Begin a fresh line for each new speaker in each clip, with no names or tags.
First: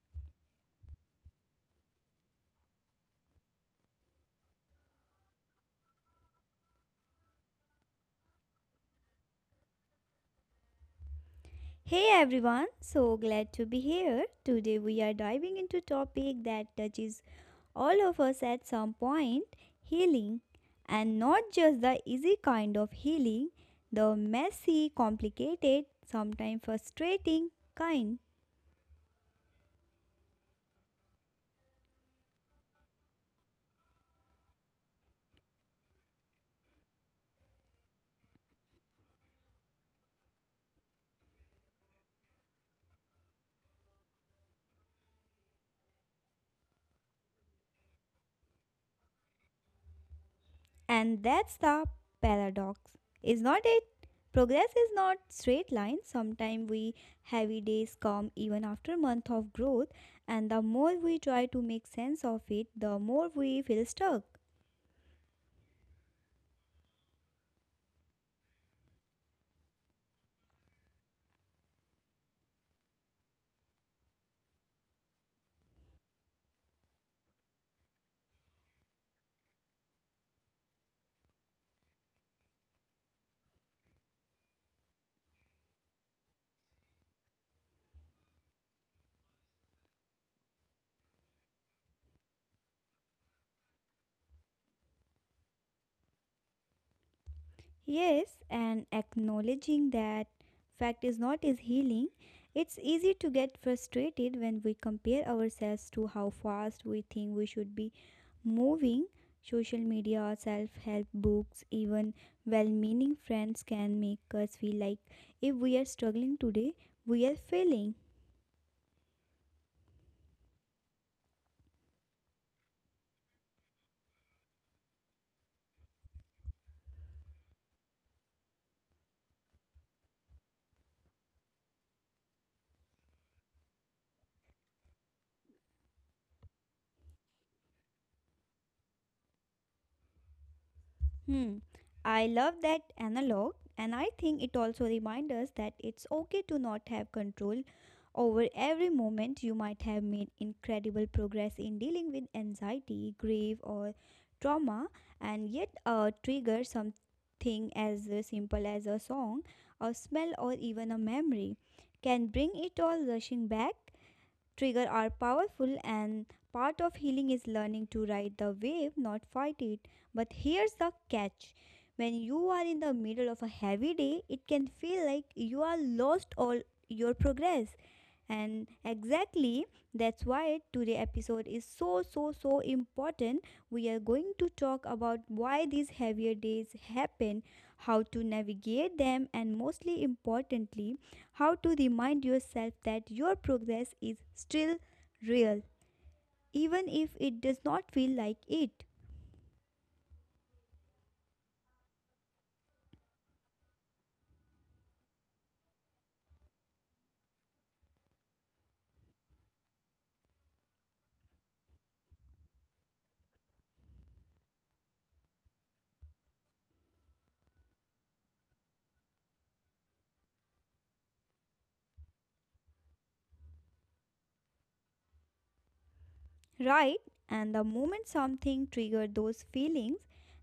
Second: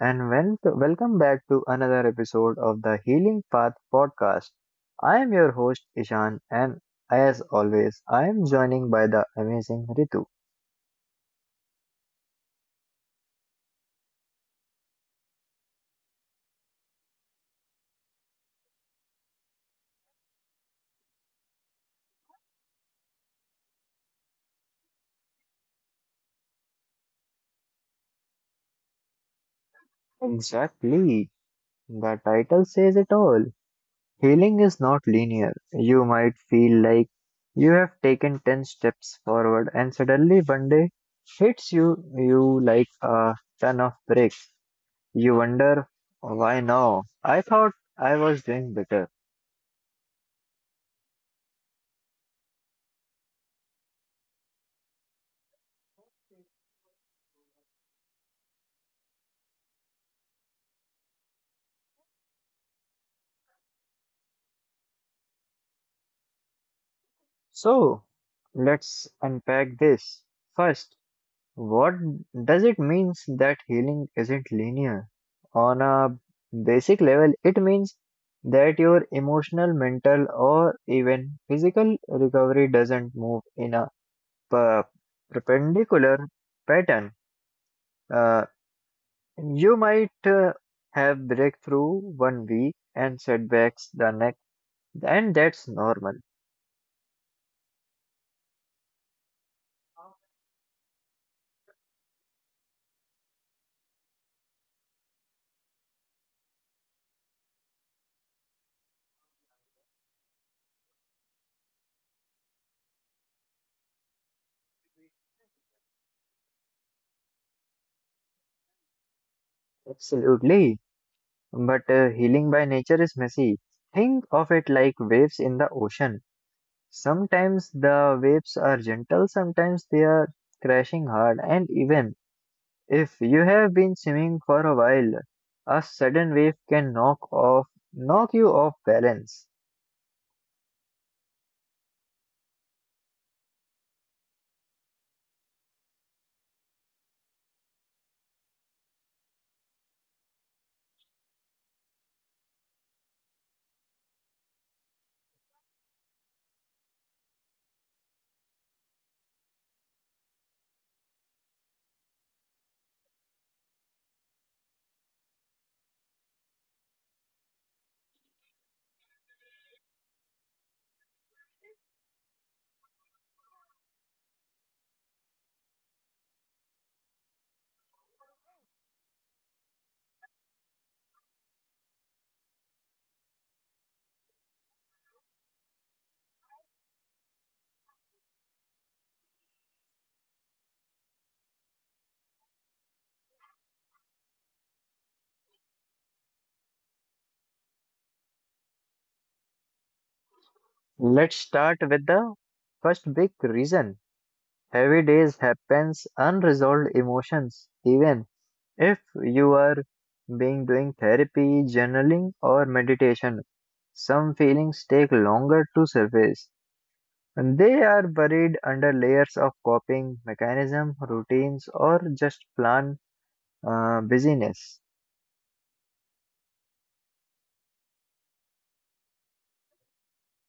and welcome back to another episode of the Healing Path podcast. I am your host, Ishan, and as always, I am joining by the amazing Ritu.
Hey everyone, so glad to be here. Today we are diving into a topic that touches all of us at some point, healing, and not just the easy kind of healing, the messy, complicated, sometimes frustrating kind.
Exactly. The title says it all. Healing is not linear. You might feel like you have taken 10 steps forward, and suddenly one day hits you, you like a ton of bricks. You wonder, why now? I thought I was doing better.
And that's the paradox, is not it? Progress is not straight line. Sometimes we heavy days come even after month of growth, and the more we try to make sense of it, the more we feel stuck.
So, let's unpack this. First, what does it mean that healing isn't linear? On a basic level, it means that your emotional, mental, or even physical recovery doesn't move in a per- perpendicular pattern. Uh, you might have breakthrough one week and setbacks the next, and that's normal.
Yes, and acknowledging that fact is not is healing. It's easy to get frustrated when we compare ourselves to how fast we think we should be moving. Social media, self help books, even well meaning friends can make us feel like if we are struggling today, we are failing.
Absolutely. But healing by nature is messy. Think of it like waves in the ocean. Sometimes the waves are gentle, sometimes they are crashing hard, and even if you have been swimming for a while, a sudden wave can knock you off balance.
Hmm. I love that analog, and I think it also reminds us that it's okay to not have control over every moment. You might have made incredible progress in dealing with anxiety, grief, or trauma, and yet trigger something as simple as a song, a smell, or even a memory can bring it all rushing back. Triggers are powerful and part of healing is learning to ride the wave, not fight it. But here's the catch. When you are in the middle of a heavy day, it can feel like you are lost all your progress and exactly that's why today episode is so so so important, we are going to talk about why these heavier days happen, how to navigate them, and mostly importantly how to remind yourself that your progress is still real even if it does not feel like it.
Let's start with the first big reason. Heavy days happens, unresolved emotions even if you are being doing therapy, journaling, or meditation, some feelings take longer to surface, and they are buried under layers of coping mechanism, routines, or just plan busyness.
Right? And the moment something triggers those feelings,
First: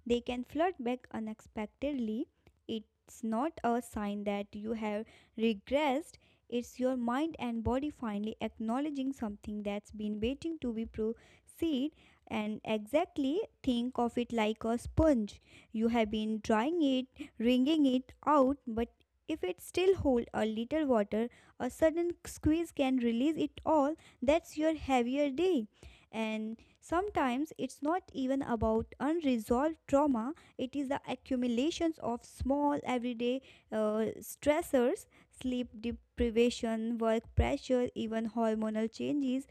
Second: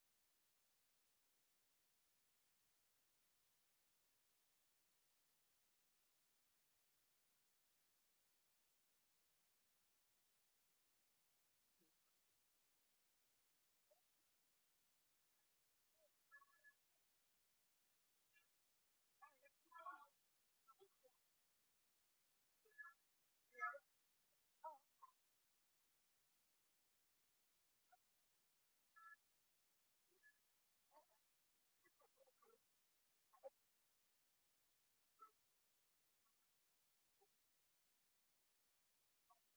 they can flood back unexpectedly. It's not a sign that you have regressed, it's your mind and body finally acknowledging something that's been waiting to be processed. And exactly think of it like a sponge. You have been drying it, wringing it out, but if it still holds a little water, a sudden squeeze can release it all. That's your heavier day, and sometimes it's not even about unresolved trauma, it is the accumulations of small everyday stressors, sleep deprivation, work pressure, even hormonal changes.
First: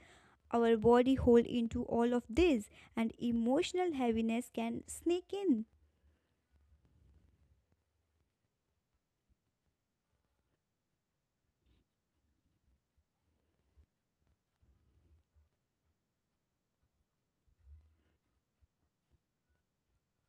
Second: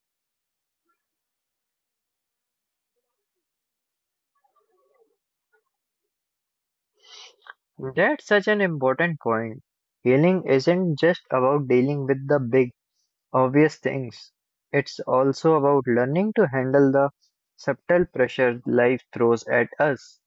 Our body hold into all of this and emotional heaviness can sneak in.
That's such an important point. Healing isn't just about dealing with the big, obvious things. It's also about learning to handle the subtle pressure life throws at us.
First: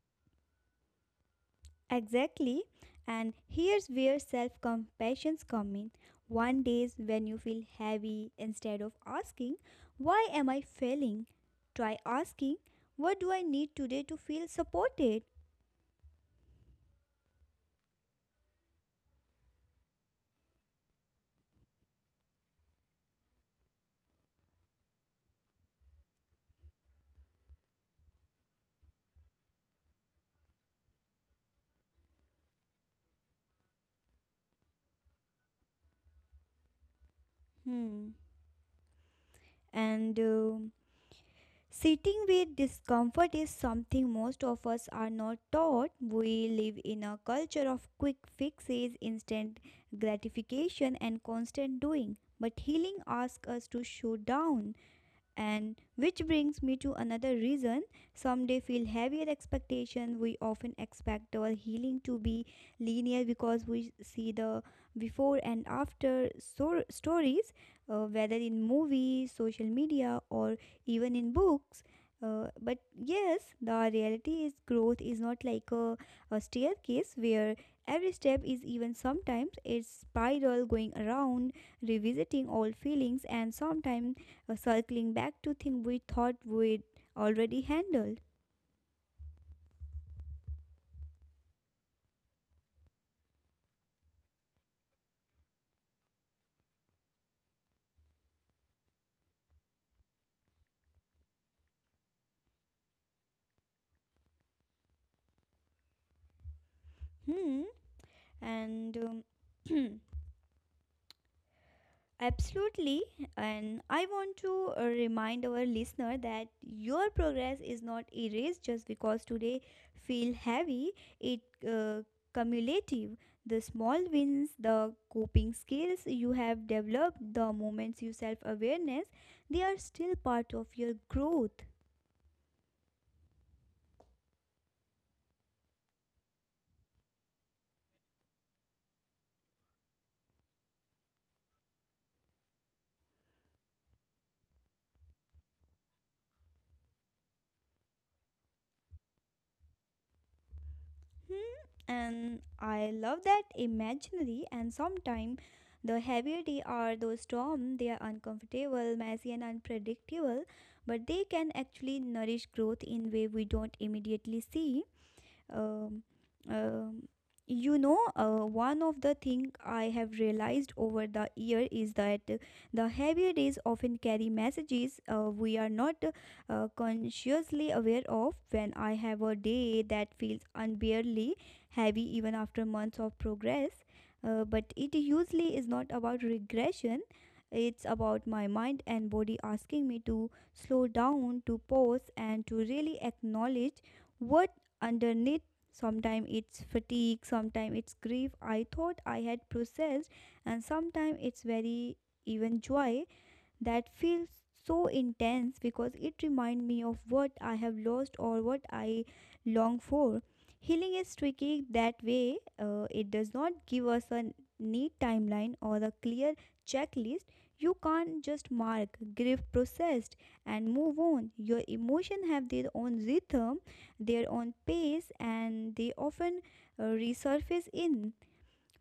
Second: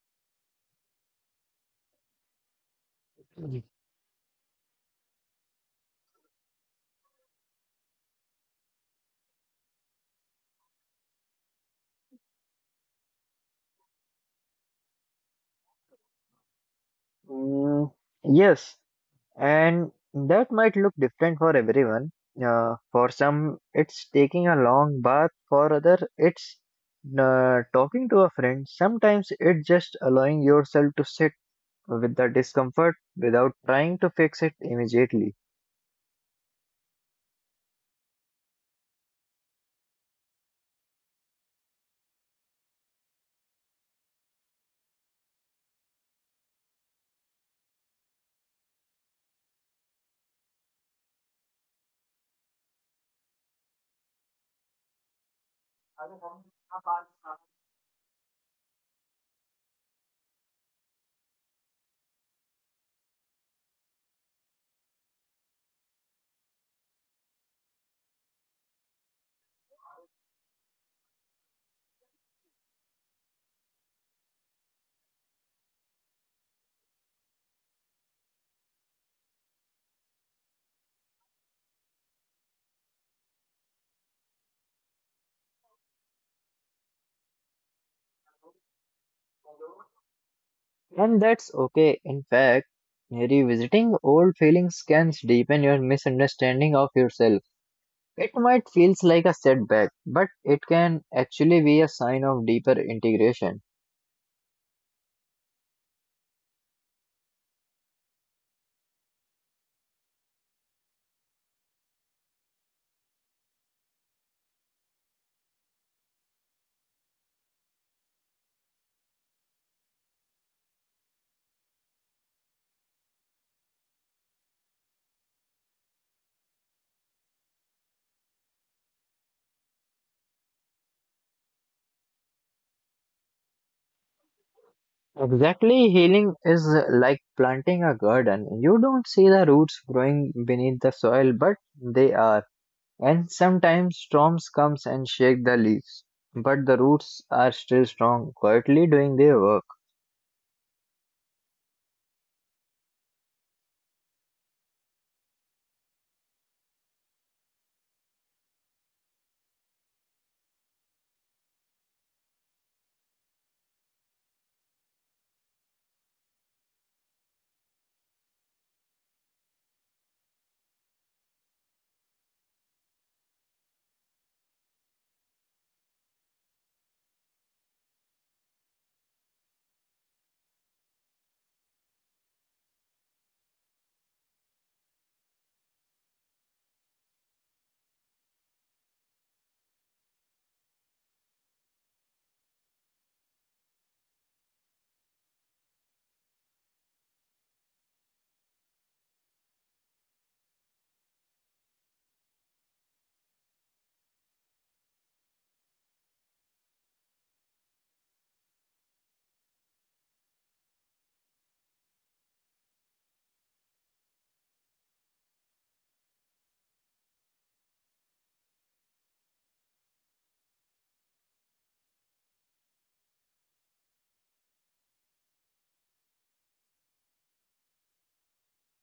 Exactly. And
Mm,
here's where self compassion comes in. One days when you feel heavy, instead of asking, "Why am I failing?" Try asking, "What do I need today to feel supported?"
mm, yes, and that might look different for everyone. For some, it's taking a long bath. For other, it's talking to a friend. Sometimes it's just allowing yourself to sit with the discomfort without trying to fix it immediately.
Hmm. And sitting with discomfort is something most of us are not taught. We live in a culture of quick fixes, instant gratification, and constant doing. But healing asks us to show down. And which brings me to another reason some day feel heavier expectation. We often expect our healing to be linear because we see the before and after stories, whether in movies, social media, or even in books. But yes, the reality is growth is not like a staircase where every step is even, sometimes it's spiral going around, revisiting old feelings and sometimes circling back to things we thought we'd already handled.
And that's okay. In fact, revisiting old feelings can deepen your misunderstanding of yourself. It might feels like a setback, but it can actually be a sign of deeper integration.
Hmm. And um, absolutely. And I want to remind our listener that your progress is not erased just because today feel heavy. It uh, cumulative. The small wins, the coping skills you have developed, the moments you self awareness, they are still part of your growth.
Exactly, healing is like planting a garden. You don't see the roots growing beneath the soil, but they are. And sometimes storms comes and shake the leaves, but the roots are still strong, quietly doing their work.
Hmm, and I love that imaginary, and sometimes the heavier they are, those storms, they are uncomfortable, messy and unpredictable, but they can actually nourish growth in way we don't immediately see. um, um, you know, one of the thing I have realized over the year is that the heavier days often carry messages we are not consciously aware of. When I have a day that feels unbearably heavy even after months of progress, but it usually is not about regression, it's about my mind and body asking me to slow down, to pause, and to really acknowledge what underneath. Sometimes it's fatigue, sometimes it's grief I thought I had processed, and sometimes it's very even joy that feels so intense because it reminds me of what I have lost or what I long for. Healing is tricky that way, it does not give us a neat timeline or a clear checklist. You can't just mark, grief processed, and move on. Your emotions have their own rhythm, their own pace, and they often resurface in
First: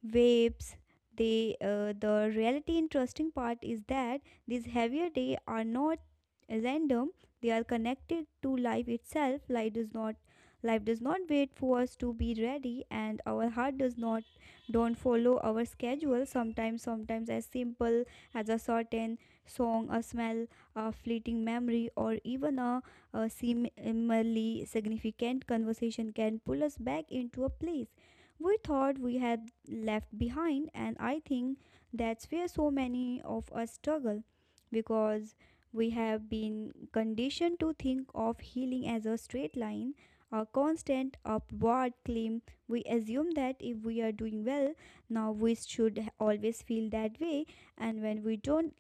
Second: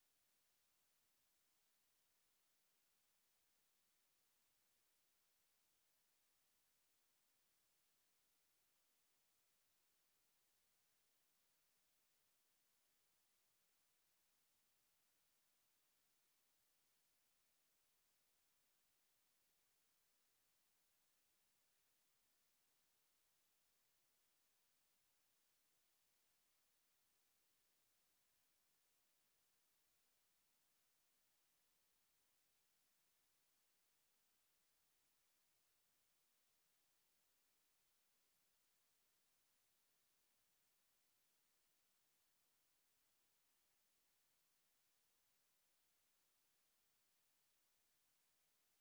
vapes. They, the reality interesting part is that these heavier day are not random. They are connected to life itself. Life does not wait for us to be ready, and our heart does not don't follow our schedule. Sometimes as simple as a certain song, a smell, a fleeting memory, or even a seemingly significant conversation can pull us back into a place we thought we had left behind, and I think that's where so many of us struggle because we have been conditioned to think of healing as a straight line, a constant upward climb. We assume that if we are doing well, now we should always feel that way, and when we don't,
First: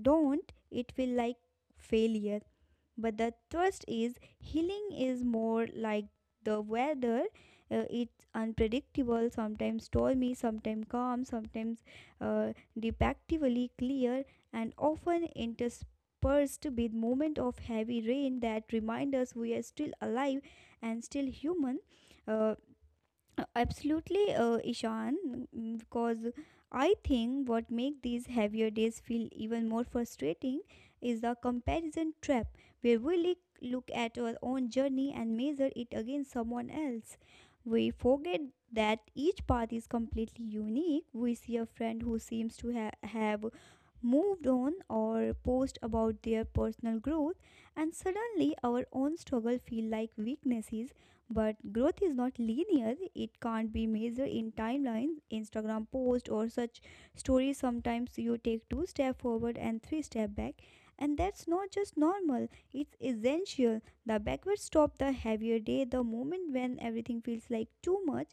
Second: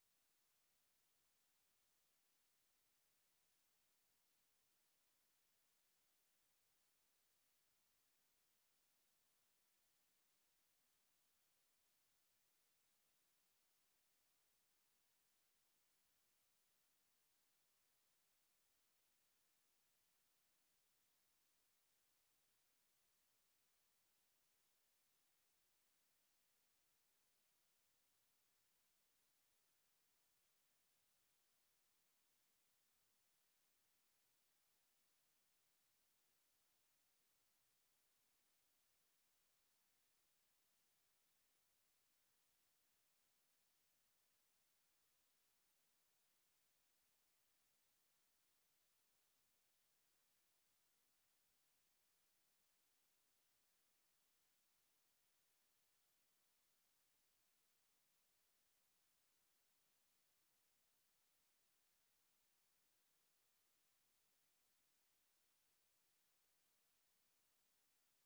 don't, it feel like failure. But the twist is healing is more like the weather. It's unpredictable, sometimes stormy, sometimes calm, sometimes uh, deceptively clear, and often interspersed with moments of heavy rain that remind us we are still alive and still human. Uh, Absolutely, Ishan, mm, because I think what makes these heavier days feel even more frustrating is the comparison trap, where we look at our own journey and measure it against someone else. We forget that each path is completely unique. We see a friend who seems to have moved on or post about their personal growth, and suddenly our own struggle feel like weaknesses. But growth is not linear, it can't be measured in timelines, Instagram post, or such stories. Sometimes you take two steps forward and three steps back, and that's not just normal, it's essential. The backward stop, the heavier day, the moment when everything feels like too much,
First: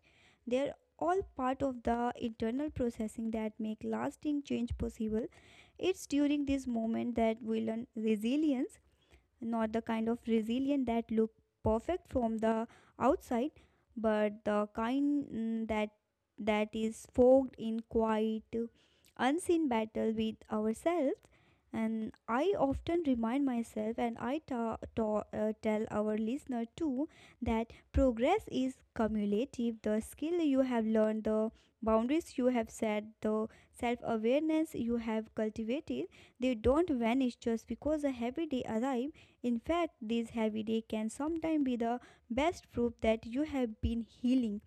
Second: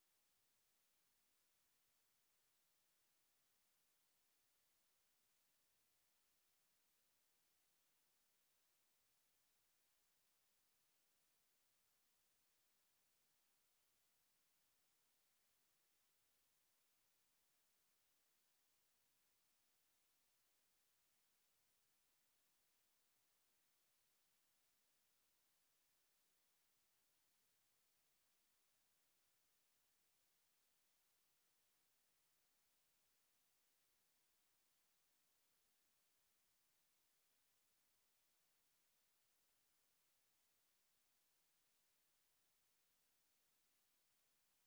they're all part of the internal processing that make lasting change possible. It's during this moment that we learn resilience, not the kind of resilient that look perfect from the outside, but the kind, mm, that is fogged in quiet, unseen battle with ourselves. And I often remind myself, and I tell our listener too, that progress is cumulative. The skill you have learned, the boundaries you have set, the self awareness you have cultivated, they don't vanish just because a heavy day arrives. In fact, these heavy days can sometimes be the best proof that you have been healing.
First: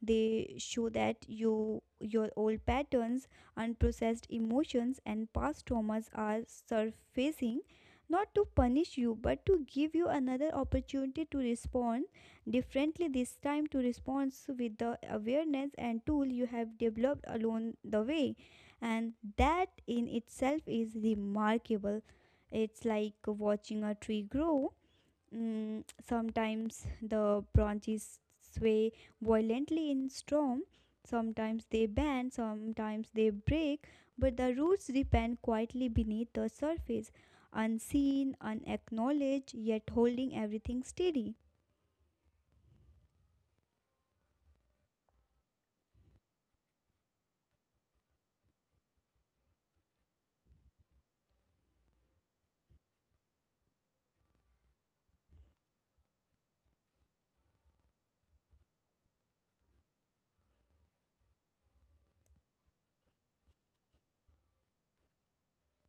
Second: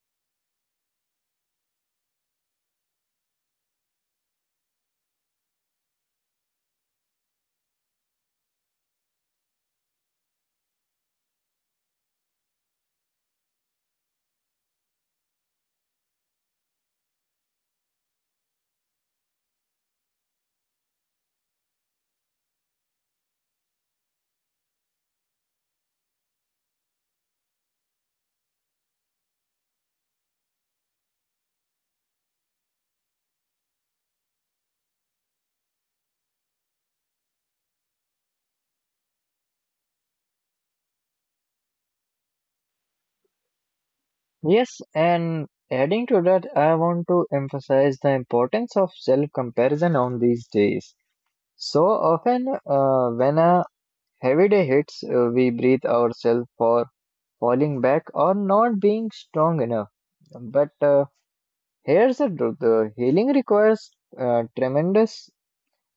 They show that you your old patterns, unprocessed emotions and past traumas are surfacing not to punish you but to give you another opportunity to respond differently this time, to respond with the awareness and tool you have developed along the way, and that in itself is remarkable. It's like watching a tree grow. Mm, sometimes the branches sway violently in storm, sometimes they bend, sometimes they break, but the roots depend quietly beneath the surface, unseen, unacknowledged, yet holding everything steady.
Yes, and adding to that, I want to emphasize the importance of self-comparison on these days. So often, when a heavy day hits, we breathe ourselves for falling back or not being strong enough. But here's the truth, healing requires, uh, tremendous,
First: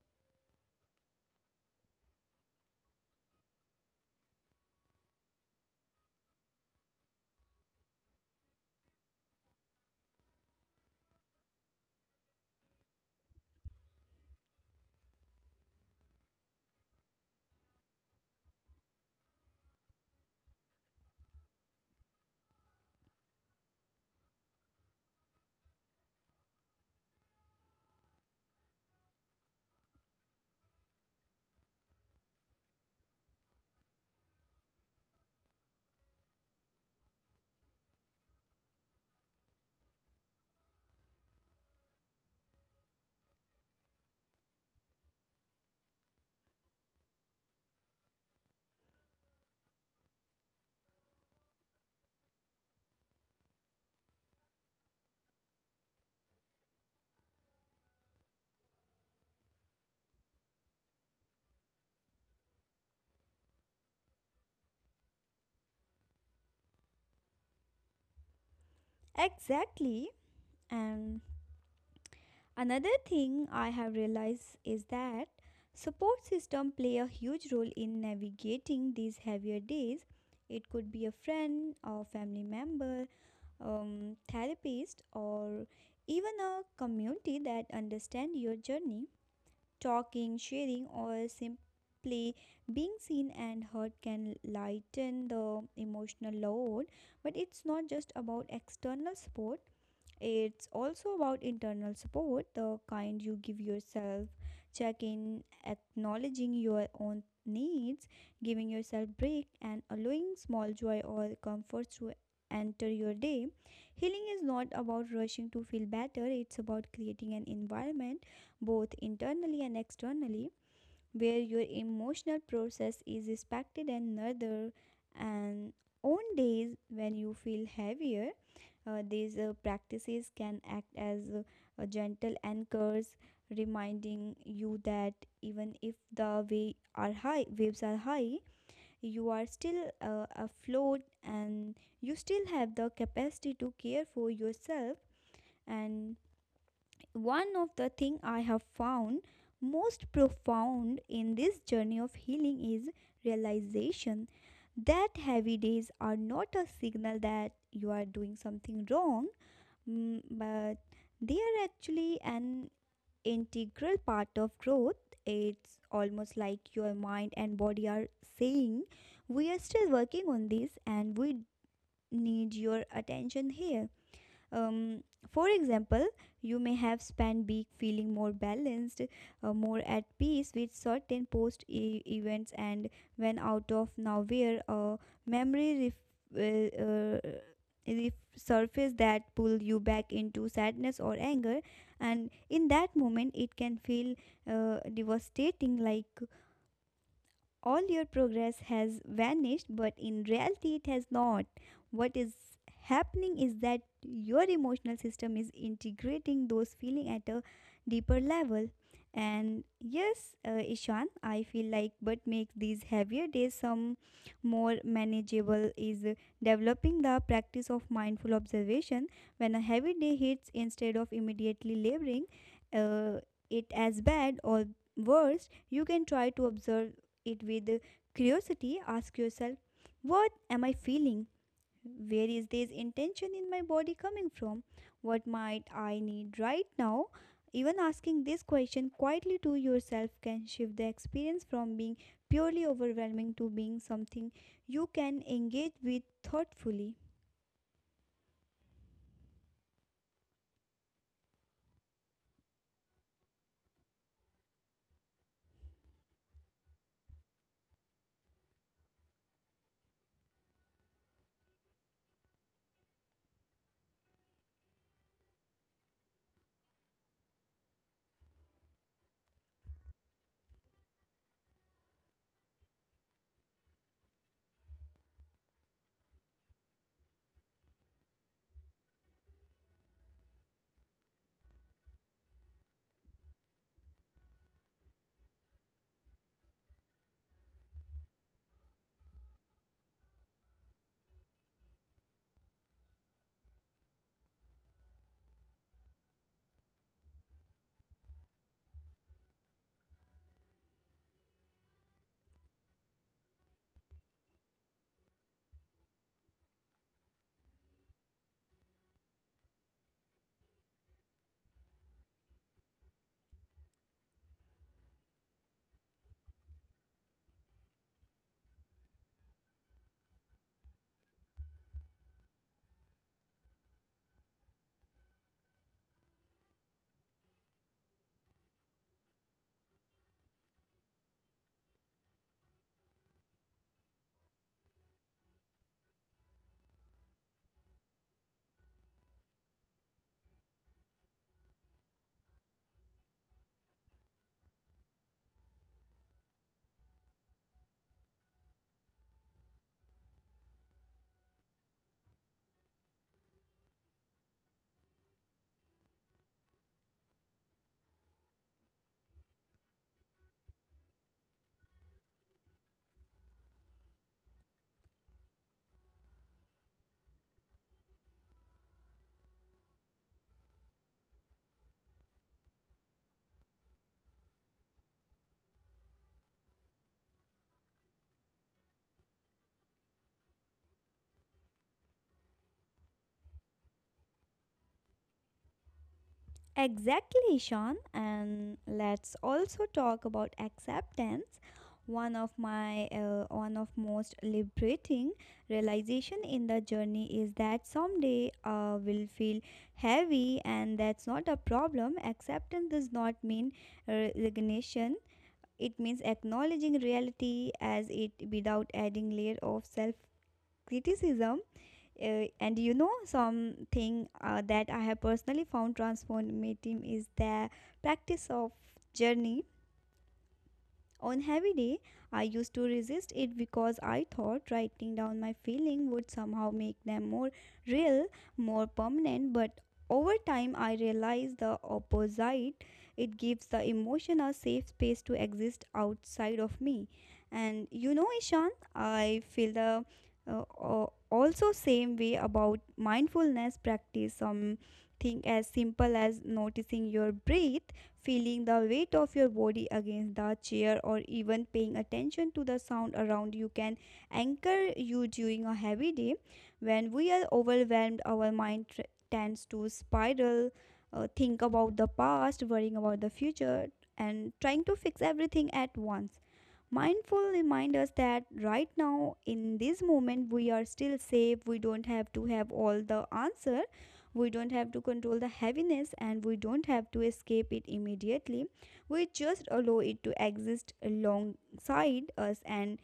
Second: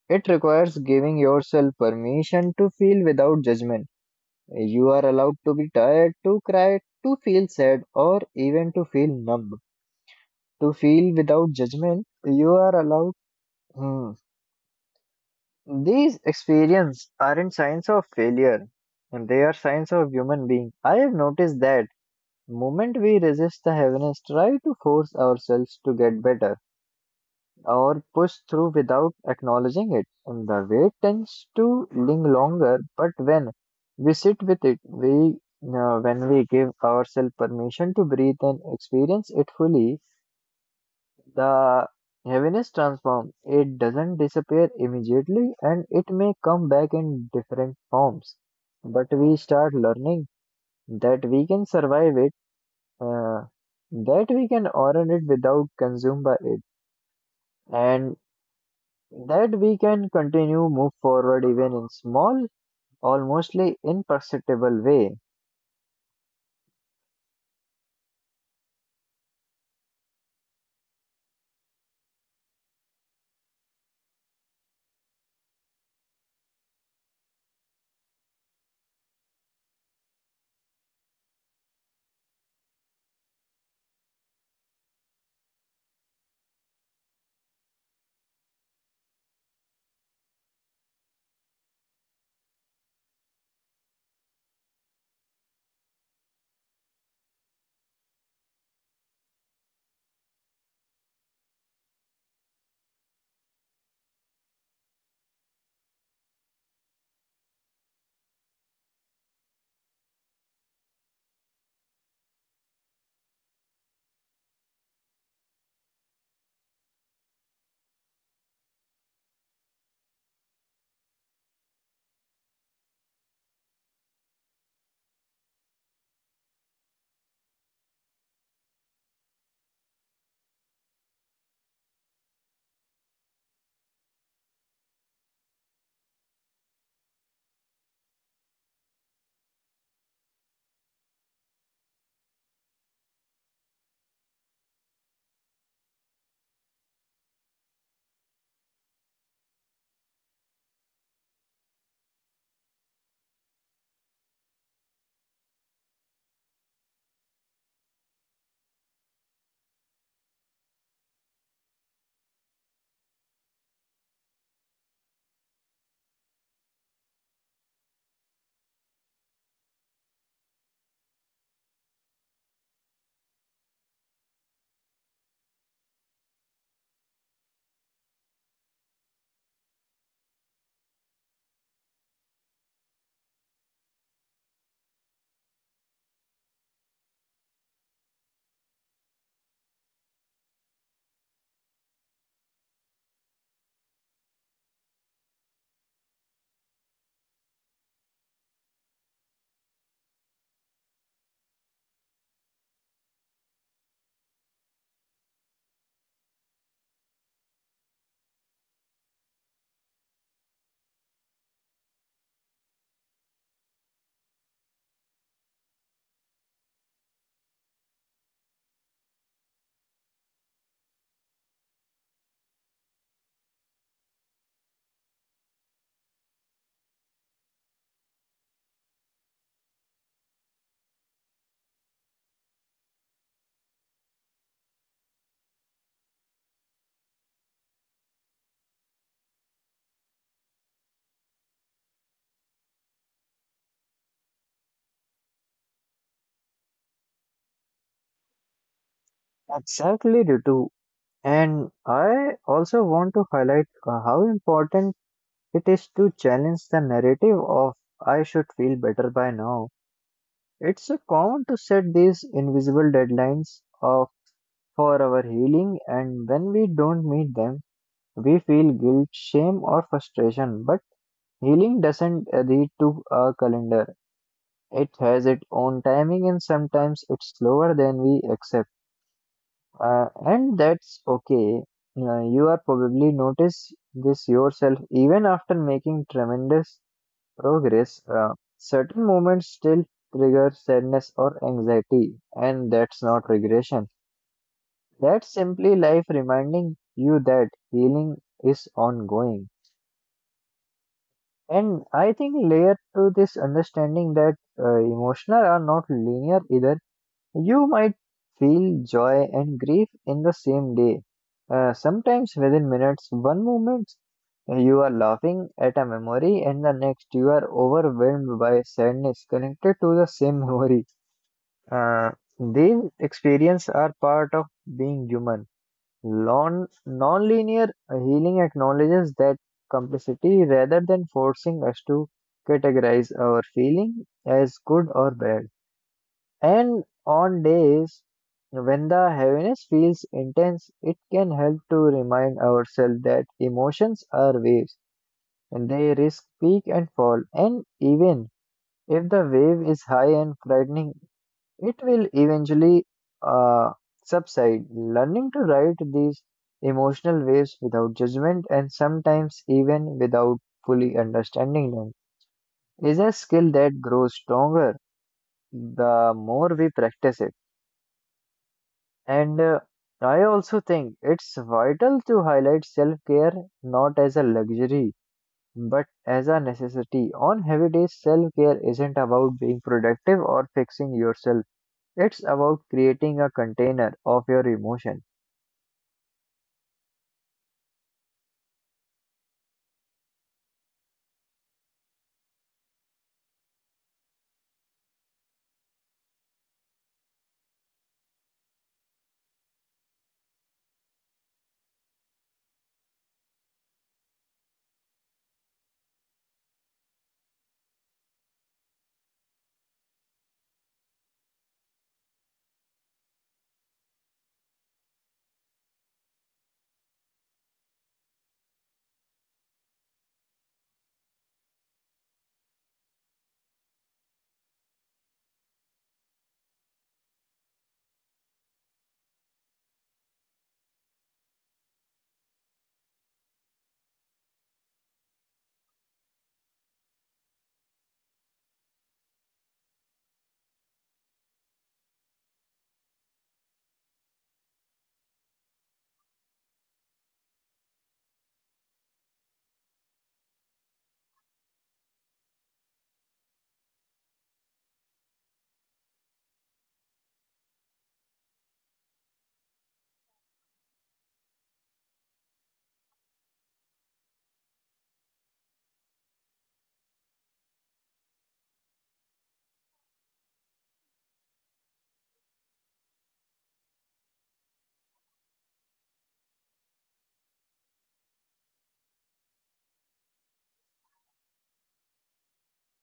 it requires giving yourself permission to feel without judgment. You are allowed to be tired, to cry, to feel sad, or even to feel numb. To feel without judgment, you are allowed. Hmm. These experiences aren't signs of failure, and they are signs of human being. I have noticed that moment we resist the heaviness, try to force ourselves to get better or push through without acknowledging it. And the weight tends to linger longer, but when we sit with it, we when we give ourselves permission to breathe and experience it fully, the heaviness transforms. It doesn't disappear immediately, and it may come back in different forms. But we start learning that we can survive it, uh, that we can honor it without consumed by it. And that we can continue move forward even in small, almostly imperceptible way.
Exactly. And another thing I have realized is that support system play a huge role in navigating these heavier days. It could be a friend or family member, therapist, or even a community that understand your journey. Talking, sharing, or simply being seen and heard can lighten the emotional load. But it's not just about external support, it's also about internal support, the kind you give yourself, check in, acknowledging your own needs, giving yourself break, and allowing small joy or comfort to enter your day. Healing is not about rushing to feel better, it's about creating an environment, both internally and externally, where your emotional process is respected and nurtured, and on days when you feel heavier these practices can act as a gentle anchors, reminding you that even if the waves are high, you are still afloat, and you still have the capacity to care for yourself. And one of the thing I have found most profound in this journey of healing is realization that heavy days are not a signal that you are doing something wrong. Mm, but they are actually an integral part of growth. It's almost like your mind and body are saying, "We are still working on this and we need your attention here." Um, for example, you may have spent week feeling more balanced, more at peace with certain post e- events, and when out of nowhere, a memory resurface that pull you back into sadness or anger, and in that moment, it can feel devastating, like all your progress has vanished, but in reality, it has not. What is happening is that your emotional system is integrating those feelings at a deeper level. And yes, Ishan, I feel like but makes these heavier days some more manageable is developing the practice of mindful observation. When a heavy day hits, instead of immediately labeling uh, it as bad or worse, you can try to observe it with curiosity, ask yourself, what am I feeling? Where is this intention in my body coming from? What might I need right now? Even asking this question quietly to yourself can shift the experience from being purely overwhelming to being something you can engage with thoughtfully.
Exactly, Ritu. And I also want to highlight how important it is to challenge the narrative of I should feel better by now. It's so common to set these invisible deadlines of for our healing, and when we don't meet them, we feel guilt, shame, or frustration. But healing doesn't lead to a calendar. It has its own timing, and sometimes it's slower than we accept, and that's okay. You are probably notice this yourself even after making tremendous progress. Certain moments still trigger sadness or anxiety, and that's not regression. That's simply life reminding you that healing is ongoing. And I think layer to this understanding that emotional are not linear either. You might feel joy and grief in the same day, sometimes within minutes. One moment you are laughing at a memory, and the next you are overwhelmed by sadness connected to the same memory. Uh, these experiences are part of being human. Non linear healing acknowledges that complexity rather than forcing us to categorize our feeling as good or bad. And on days when the heaviness feels intense, it can help to remind ourselves that emotions are waves and they risk peak and fall. And even if the wave is high and frightening, it will eventually uh, subside. Learning to ride these emotional waves without judgment, and sometimes even without fully understanding them, is a skill that grows stronger the more we practice it. And I also think it's vital to highlight self care not as a luxury but as a necessity. On heavy days, self care isn't about being productive or fixing yourself, it's about creating a container of your emotion.
Exactly, Sean. And let's also talk about acceptance. One of my one of most liberating realization in the journey is that someday will feel heavy, and that's not a problem. Acceptance does not mean resignation. It means acknowledging reality as it without adding layer of self criticism and you know something that I have personally found transformative is the practice of journey on heavy day, I used to resist it because I thought writing down my feeling would somehow make them more real, more permanent, but over time I realized the opposite. It gives the emotion a safe space to exist outside of me. And you know, Ishan, I feel the also same way about mindfulness practice something as simple as noticing your breath feeling the weight of your body against the chair, or even paying attention to the sound around you can anchor you during a heavy day. When we are overwhelmed, our mind tends to spiral, think about the past, worrying about the future, and trying to fix everything at once. Mindful remind us that right now, in this moment, we are still safe. We don't have to have all the answer. We don't have to control the heaviness and we don't have to escape it immediately. We just allow it to exist alongside us and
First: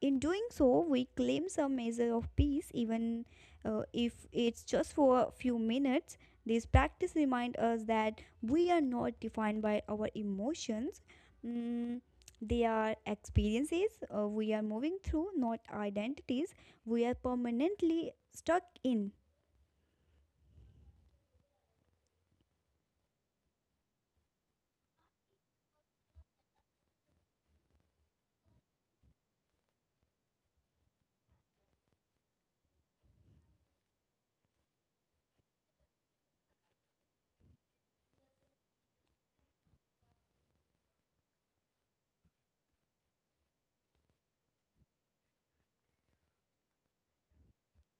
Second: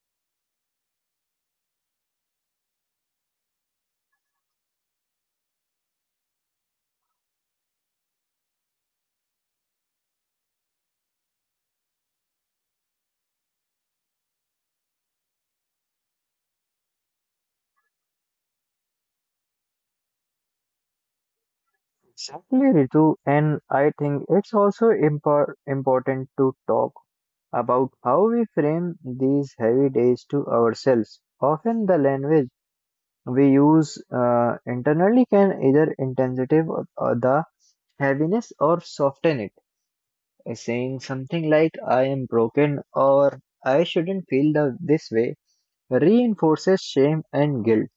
in doing so, we claim some measure of peace, even if it's just for a few minutes. This practice reminds us that we are not defined by our emotions. Mm, they are experiences we are moving through, not identities we are permanently stuck in.
Exactly, Ritu, and I think it's also important to talk about how we frame these heavy days to ourselves. Often the language we use internally can either intensive or the heaviness or soften it by saying something like I am broken or I shouldn't feel this way reinforces shame and guilt,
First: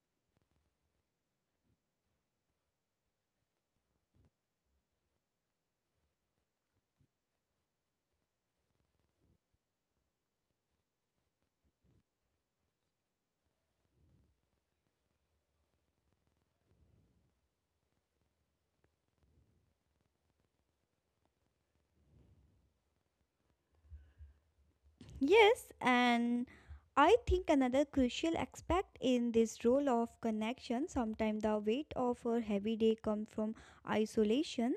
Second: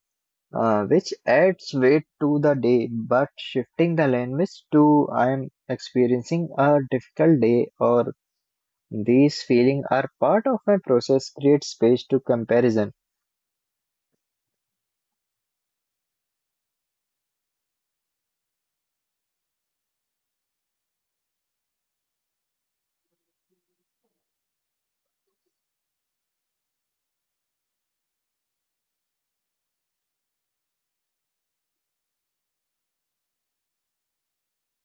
which adds weight to the day. But shifting the language to I am experiencing a difficult day or these feelings are part of my process creates space to comparison.
Yes, and I think another crucial aspect in this role of connection, sometimes the weight of our heavy day comes from isolation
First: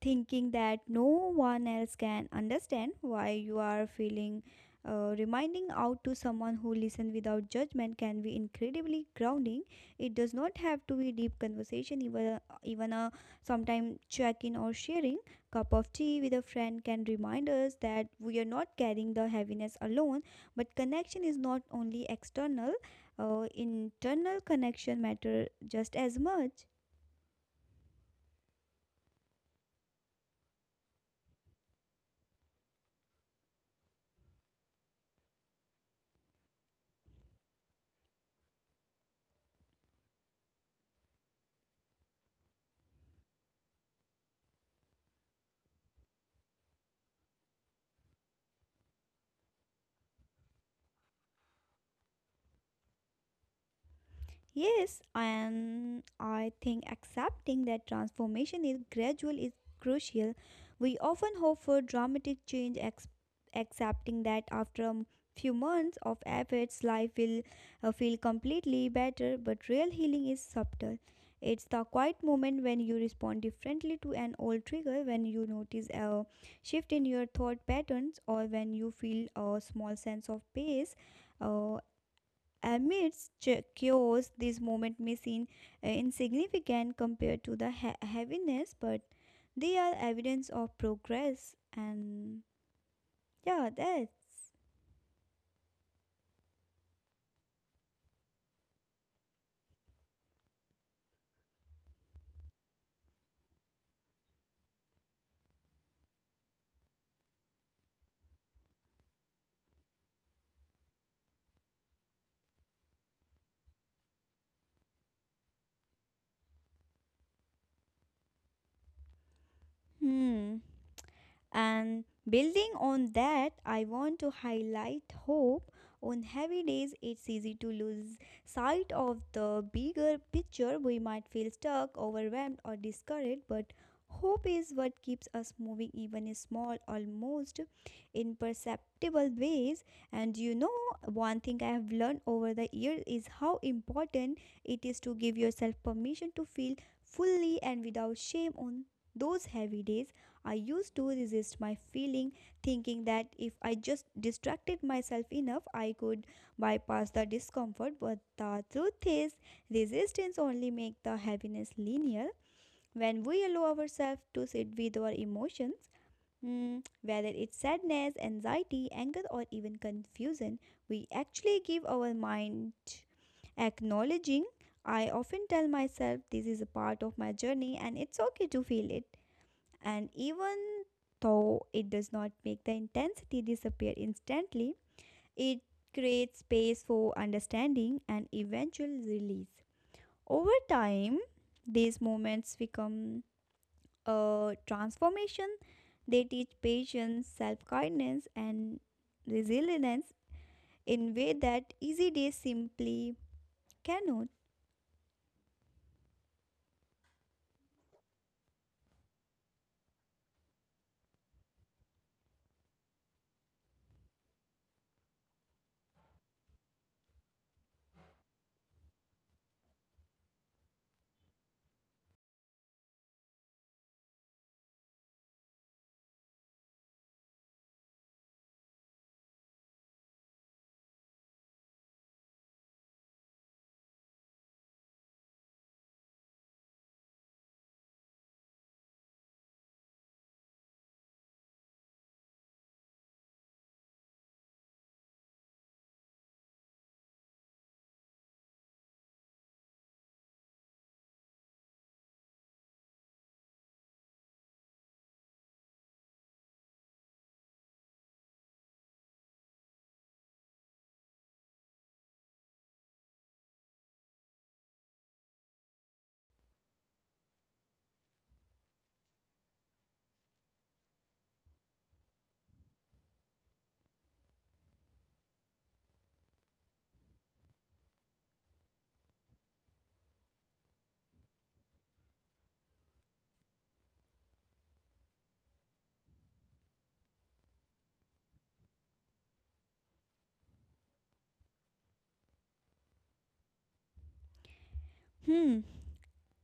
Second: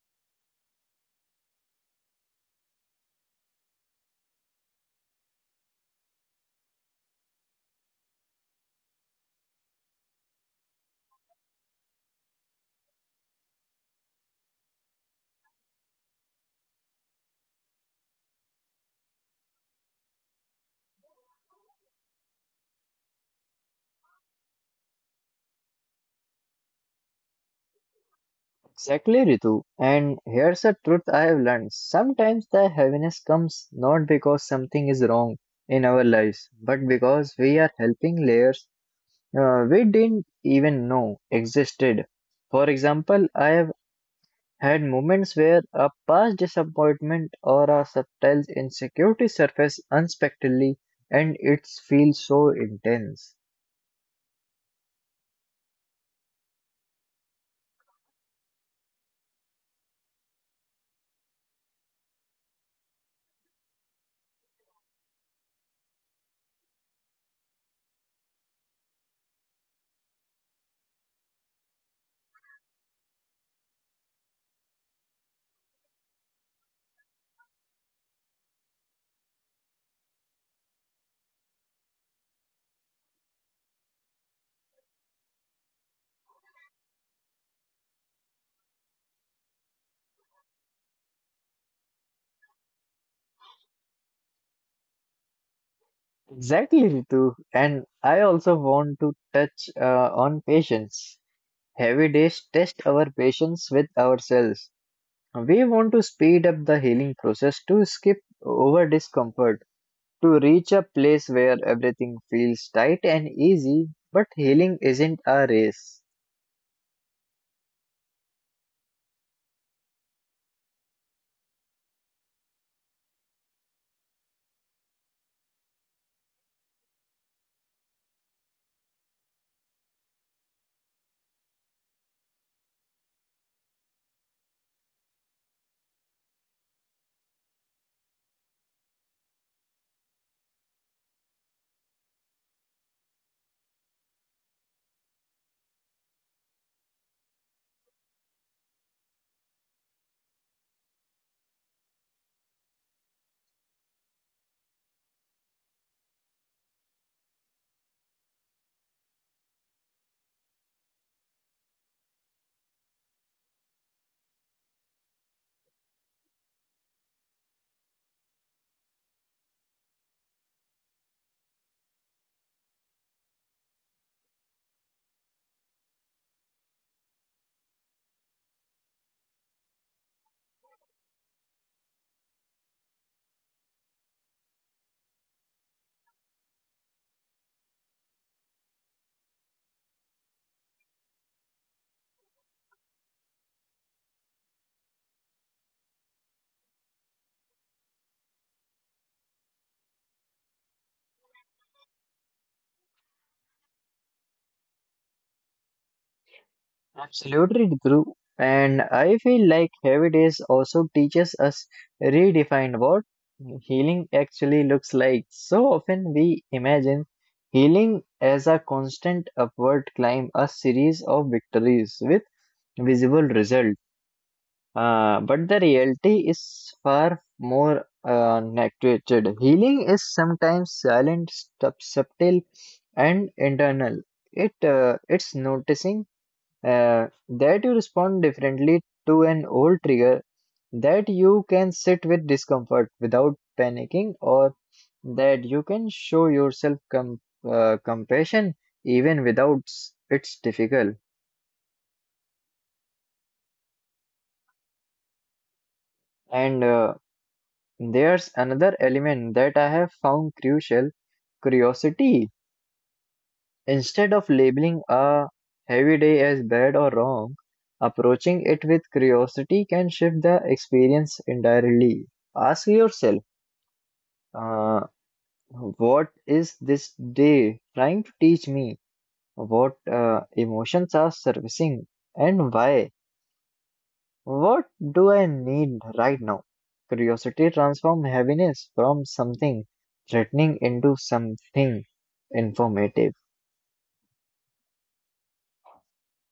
thinking that no one else can understand why you are feeling reminding out to someone who listens without judgment can be incredibly grounding it does not have to be deep conversation even a sometime check-in or sharing cup of tea with a friend can remind us that we are not carrying the heaviness alone but connection is not only external, internal connection matter just as much.
Exactly, Ritu. And here's a truth I have learned. Sometimes the heaviness comes not because something is wrong in our lives, but because we are helping layers we didn't even know existed. For example, I have had moments where a past disappointment or a subtle insecurity surface unexpectedly, and it feels so intense.
Yes, and I think accepting that transformation is gradual is crucial. We often hope for dramatic change, accepting that after a few months of efforts, life will feel completely better. But real healing is subtle. It's the quiet moment when you respond differently to an old trigger, when you notice a shift in your thought patterns, or when you feel a small sense of peace. Uh, Amidst chaos, this moment may seem insignificant compared to the heaviness, but they are evidence of progress. And yeah, that.
Exactly, Ritu. And I also want to touch on patience. Heavy days test our patience with ourselves. We want to speed up the healing process to skip over discomfort, to reach a place where everything feels tight and easy, but healing isn't a race.
Hmm. And building on that, I want to highlight hope. On heavy days, it's easy to lose sight of the bigger picture. We might feel stuck, overwhelmed, or discouraged, but hope is what keeps us moving, even in small, almost imperceptible ways. And you know, one thing I have learned over the years is how important it is to give yourself permission to feel fully and without shame on those heavy days. I used to resist my feeling, thinking that if I just distracted myself enough, I could bypass the discomfort. But the truth is, resistance only makes the heaviness linear. When we allow ourselves to sit with our emotions, mm, whether it's sadness, anxiety, anger, or even confusion, we actually give our mind acknowledging. I often tell myself this is a part of my journey and it's okay to feel it. And even though it does not make the intensity disappear instantly, it creates space for understanding and eventual release. Over time, these moments become a transformation. They teach patience, self kindness, and resilience in way that easy days simply cannot.
Absolutely true. And I feel like heavy days also teaches us redefine what healing actually looks like. So often we imagine healing as a constant upward climb, a series of victories with visible result. But the reality is far more neglected. Healing is sometimes silent, subtle, and internal. It's noticing that you respond differently to an old trigger, that you can sit with discomfort without panicking, or that you can show yourself compassion even without s- it's difficult. And there's another element that I have found crucial, curiosity. Instead of labeling a heavy day as bad or wrong, approaching it with curiosity can shift the experience entirely. Ask yourself, uh, what is this day trying to teach me? What emotions are surfacing and why? What do I need right now? Curiosity transforms heaviness from something threatening into something informative.
Hmm.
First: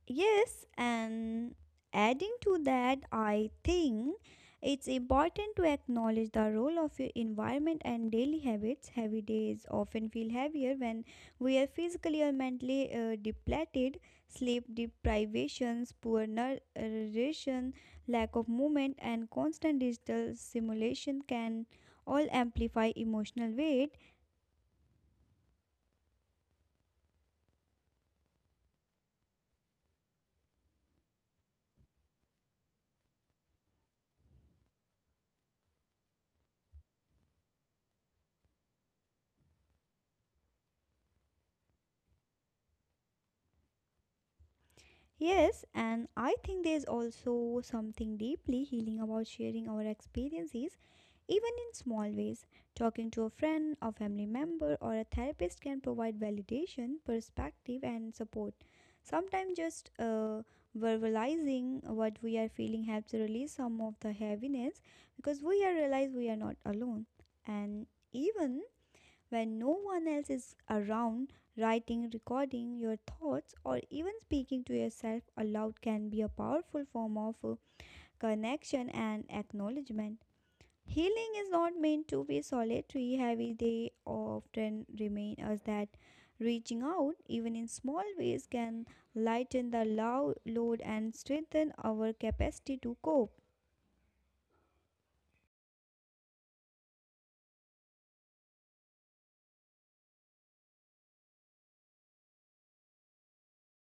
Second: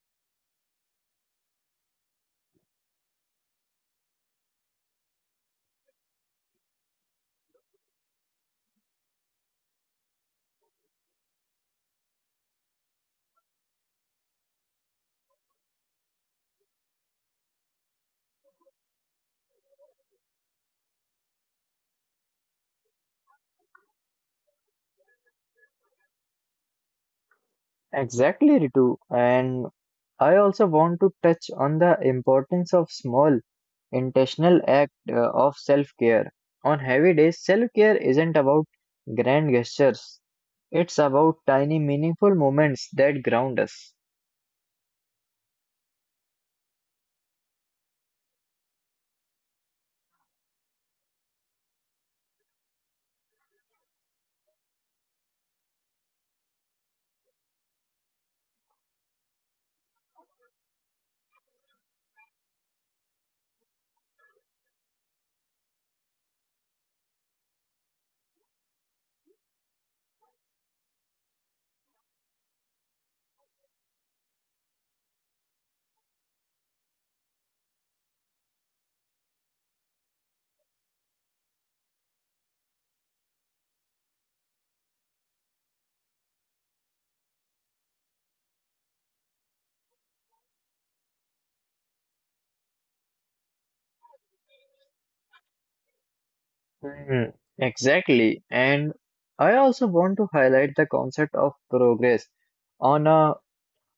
Yes, and adding to that, I think it's important to acknowledge the role of your environment and daily habits. Heavy days often feel heavier when we are physically or mentally depleted. Sleep deprivations, poor nutrition, lack of movement, and constant digital stimulation can all amplify emotional weight.
Exactly, Ritu. And I also want to touch on the importance of small intentional act of self-care. On heavy days, self-care isn't about grand gestures. It's about tiny meaningful moments that ground us.
Yes, and I think there's also something deeply healing about sharing our experiences, even in small ways. Talking to a friend, a family member, or a therapist can provide validation, perspective, and support. Sometimes just verbalizing what we are feeling helps release some of the heaviness because we are realize we are not alone. And even when no one else is around, writing, recording your thoughts, or even speaking to yourself aloud can be a powerful form of connection and acknowledgement. Healing is not meant to be solitary, heavy, they often remind us that. Reaching out, even in small ways, can lighten the low load and strengthen our capacity to cope.
Mhm, exactly. And I also want to highlight the concept of progress on a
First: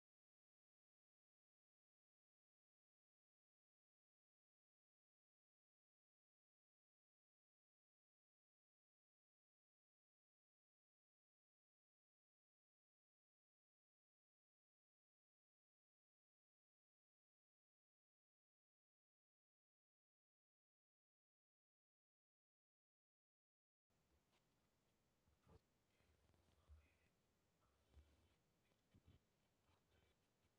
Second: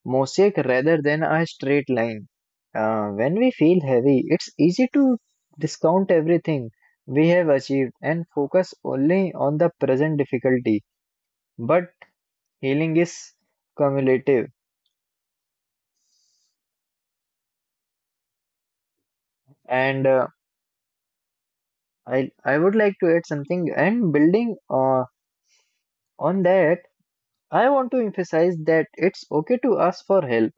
mosaic rather than a straight line. When we feel heavy, it's easy to discount everything we have achieved and focus only on the present difficulty. But healing is cumulative. And I would like to add something, and building on that, I want to emphasize that it's okay to ask for help.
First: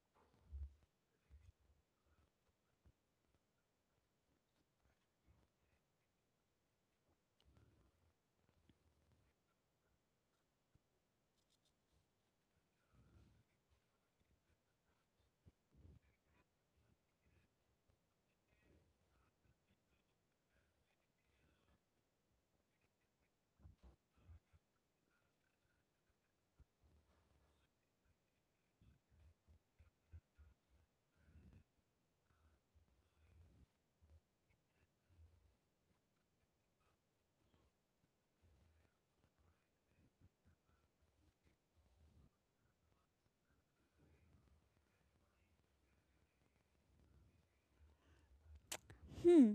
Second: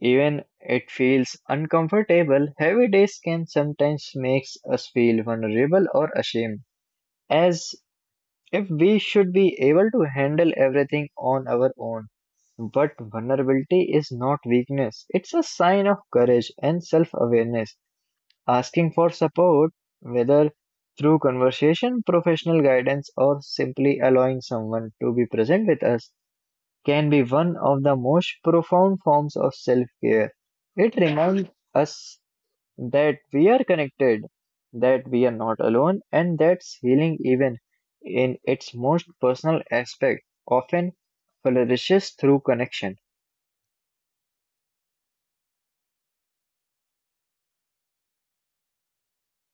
Even it feels uncomfortable, heavy days can sometimes makes us feel vulnerable or ashamed, as if we should be able to handle everything on our own. But vulnerability is not weakness, it's a sign of courage and self awareness. Asking for support, whether through conversation, professional guidance, or simply allowing someone to be present with us, can be one of the most profound forms of self care. It reminds us that we are connected, that we are not alone, and that's healing, even in its most personal aspect, often flourishes through connection.
Hmm.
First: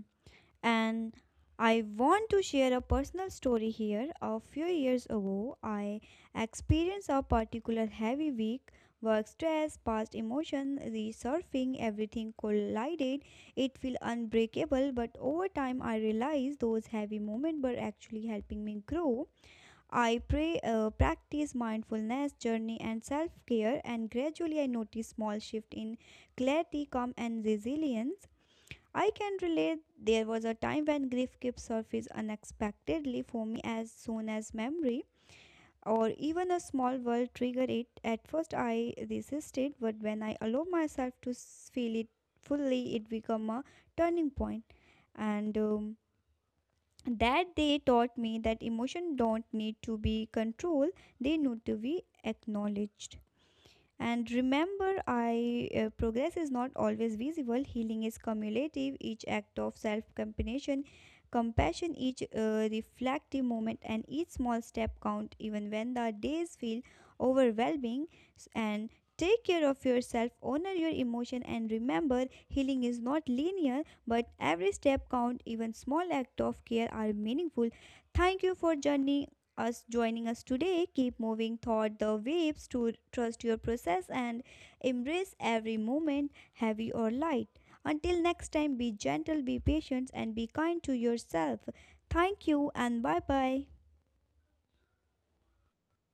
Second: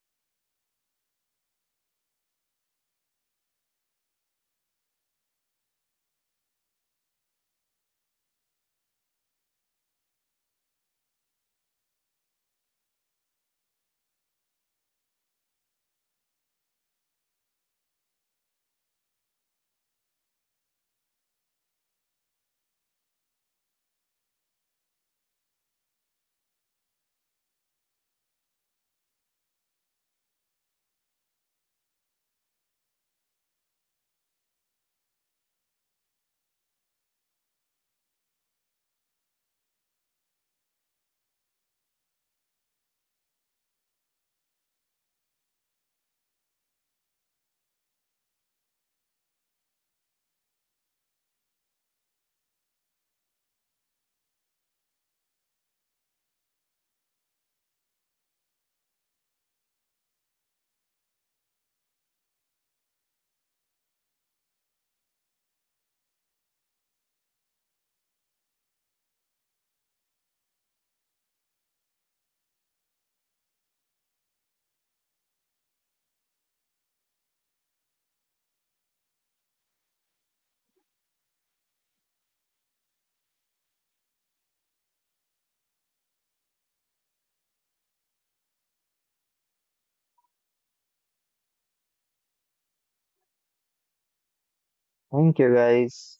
And I want to share a personal story here. A few years ago, I experienced a particular heavy week. Work stress, past emotion, resurfing, everything collided. It felt unbreakable, but over time I realized those heavy moments were actually helping me grow. I pray, practice mindfulness, journey, and self care, and gradually I noticed small shift in clarity, calm, and resilience. I can relate. There was a time when grief kept surface unexpectedly for me as soon as memory or even a small world triggered it. At first I resisted, but when I allow myself to feel it fully, it became a turning point. And that they taught me that emotion don't need to be controlled; they need to be acknowledged. And remember, I progress is not always visible. Healing is cumulative. Each act of compassion, each reflective moment, and each small step count. Even when the days feel overwhelming, and take care of yourself. Honor your emotion, and remember, healing is not linear, but every step count. Even small act of care are meaningful. Thank you for journey us joining us today. Keep moving toward the waves to trust your process and embrace every moment, heavy or light. Until next time, be gentle, be patient, and be kind to yourself. Thank you and bye bye.
Thank you, guys.